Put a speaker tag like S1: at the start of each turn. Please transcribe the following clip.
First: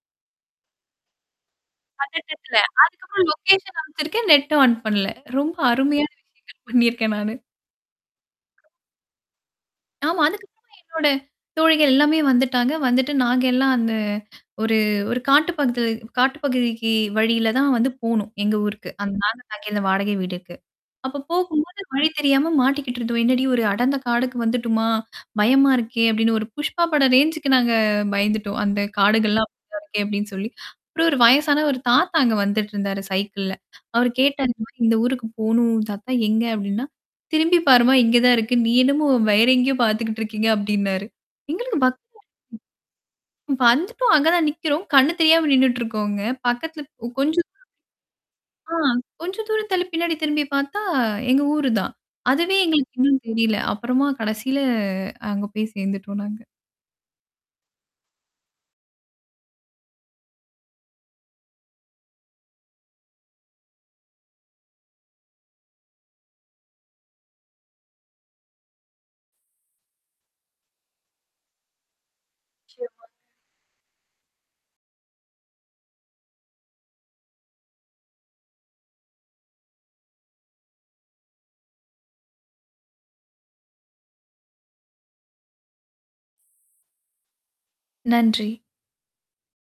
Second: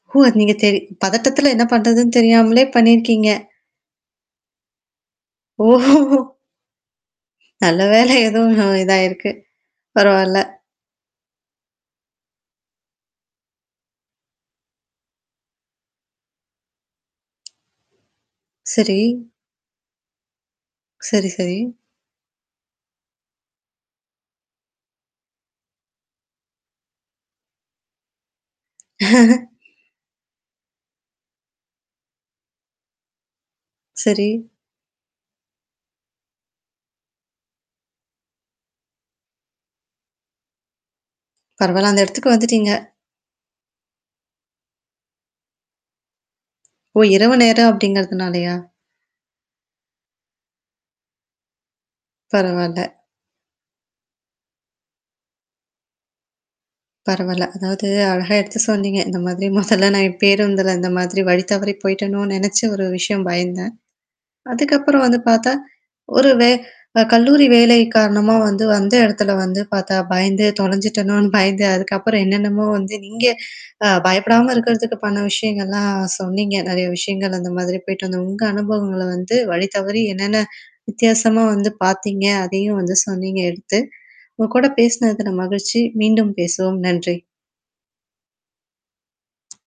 S1: ஓ! நீங்க தெரி பதட்டத்துல என்ன பண்றதுன்னு
S2: பதட்டத்துல.
S1: தெரியாமலே
S2: அதுக்கப்புறம்
S1: பண்ணியிருக்கீங்க.
S2: லொகேஷன் அனுப்ச்சிருக்கேன், நெட்டும் ஆன் பண்ணல. ரொம்ப
S1: ஓஹோ
S2: அருமையான [unintelligible] பண்ணியிருக்கேன் நானு.
S1: நல்ல வேலை எதோ [unintelligible] இதாயிருக்கு.
S2: ஆமா.
S1: பரவால்ல.
S2: அதுக்கு அப்பறம். என்னோட தோழிகள் எல்லாமே வந்துட்டாங்க. வந்துட்டு நாங்க எல்லாம் அந்த ஒரு ஒரு காட்டு பகுதி காட்டு பகுதிக்கி வழியில தான் வந்து போணும். எங்க ஊருக்கு
S1: சரி.
S2: அந்த நா நாங்க அந்த வாடகை வீடுக்கு. அப்ப
S1: சரி, சரி.
S2: போகும்போது வழி தெரியாம மாட்டிக்கிட்டு இருந்தோம். என்னடி ஒரு அடந்த காடுக்கு வந்துட்டமா? பயமா இருக்கே! அப்பிடின்னு ஒரு புஷ்பா பட ரேஞ்சு்கு நாங்க பயந்துட்டோம். அந்த காடுகள்லாம். [unintelligible] அப்பிடின்னு சொல்லி. அப்புறம் ஒரு வயசான ஒரு தாத்தா அங்க வந்துட்டுருந்தாரு சைக்கிள்ல. அவரு
S1: சரி.
S2: கேட்டாரு. [unintelligible] இந்த ஊருக்கு போணும், தாத்தா எங்க அப்பிடின்னா, திரும்பிப் பாரும்மா! இங்க தான் இருக்கு நீ என்னமோ வேற எங்கேயோ பாத்துக்கிட்டு இருக்கீங்க அப்பிடின்னாரு எங்களுக்கு
S1: பரவால்ல. அந்த இடத்துக்கு வந்துட்டீங்க.
S2: [unintelligible] வந்துட்டோம் அங்க தான் நிக்கிறோம். கண்ணு தெரியாம நின்னுட்டு இருக்கோங்க. பக்கத்தல
S1: ஓ! இரவு
S2: கொஞ்சம்
S1: நேரம் அப்பிடிங்கிறதுனாலயா?
S2: ஆ கொஞ்சம் தூர ஆ கொஞ்ச தூரம் தள்ளி பின்னாடி திரும்பி பார்த்தா, எங்க ஊரு தான். அதுவே
S1: பரவால்ல.
S2: எங்களுக்கு இன்னும் தெரியல அப்புறமா கடைசியில அங்க போய் சேர்ந்துட்டோம் நாங்க.
S1: பரவால்ல. அதாவது அழகா எடுத்து சொன்னீங்க. இந்த மாதிரி முதலலாம் நான் பேருந்துல இந்த மாதிரி வழி தவறி போயிட்டோன்னு நினச்சு ஒரு விஷயம் பயந்தேன். அதுக்கப்புறம் வந்து பார்த்தா. ஒரு வே அ கல்லூரி வேலை காரணமா வந்து அந்த இடத்துல வந்து பார்த்தா பயந்து தொலைஞ்சுட்டோன்னு பயந்து அதுக்கப்புறம் என்னென்னமோ வந்து
S2: நிச்சயமா.
S1: நீங்க அ பயப்படாம இருக்கிறதுக்கு பண்ண விஷயங்கள்லாம் சொன்னீங்க. நெறைய விஷயங்கள் அந்த மாதிரி போயிட்டு வந்து உங்க அனுபவங்கள வந்து வழி தவறி என்னென்ன வித்தியாசமா வந்து பார்த்தீங்க? அதையும் வந்து சொன்னீங்க எடுத்து. உங்க கூட பேசினதுல மகிழ்ச்சி. மீண்டும் பேசுவோம். நன்றி.
S2: நன்றி.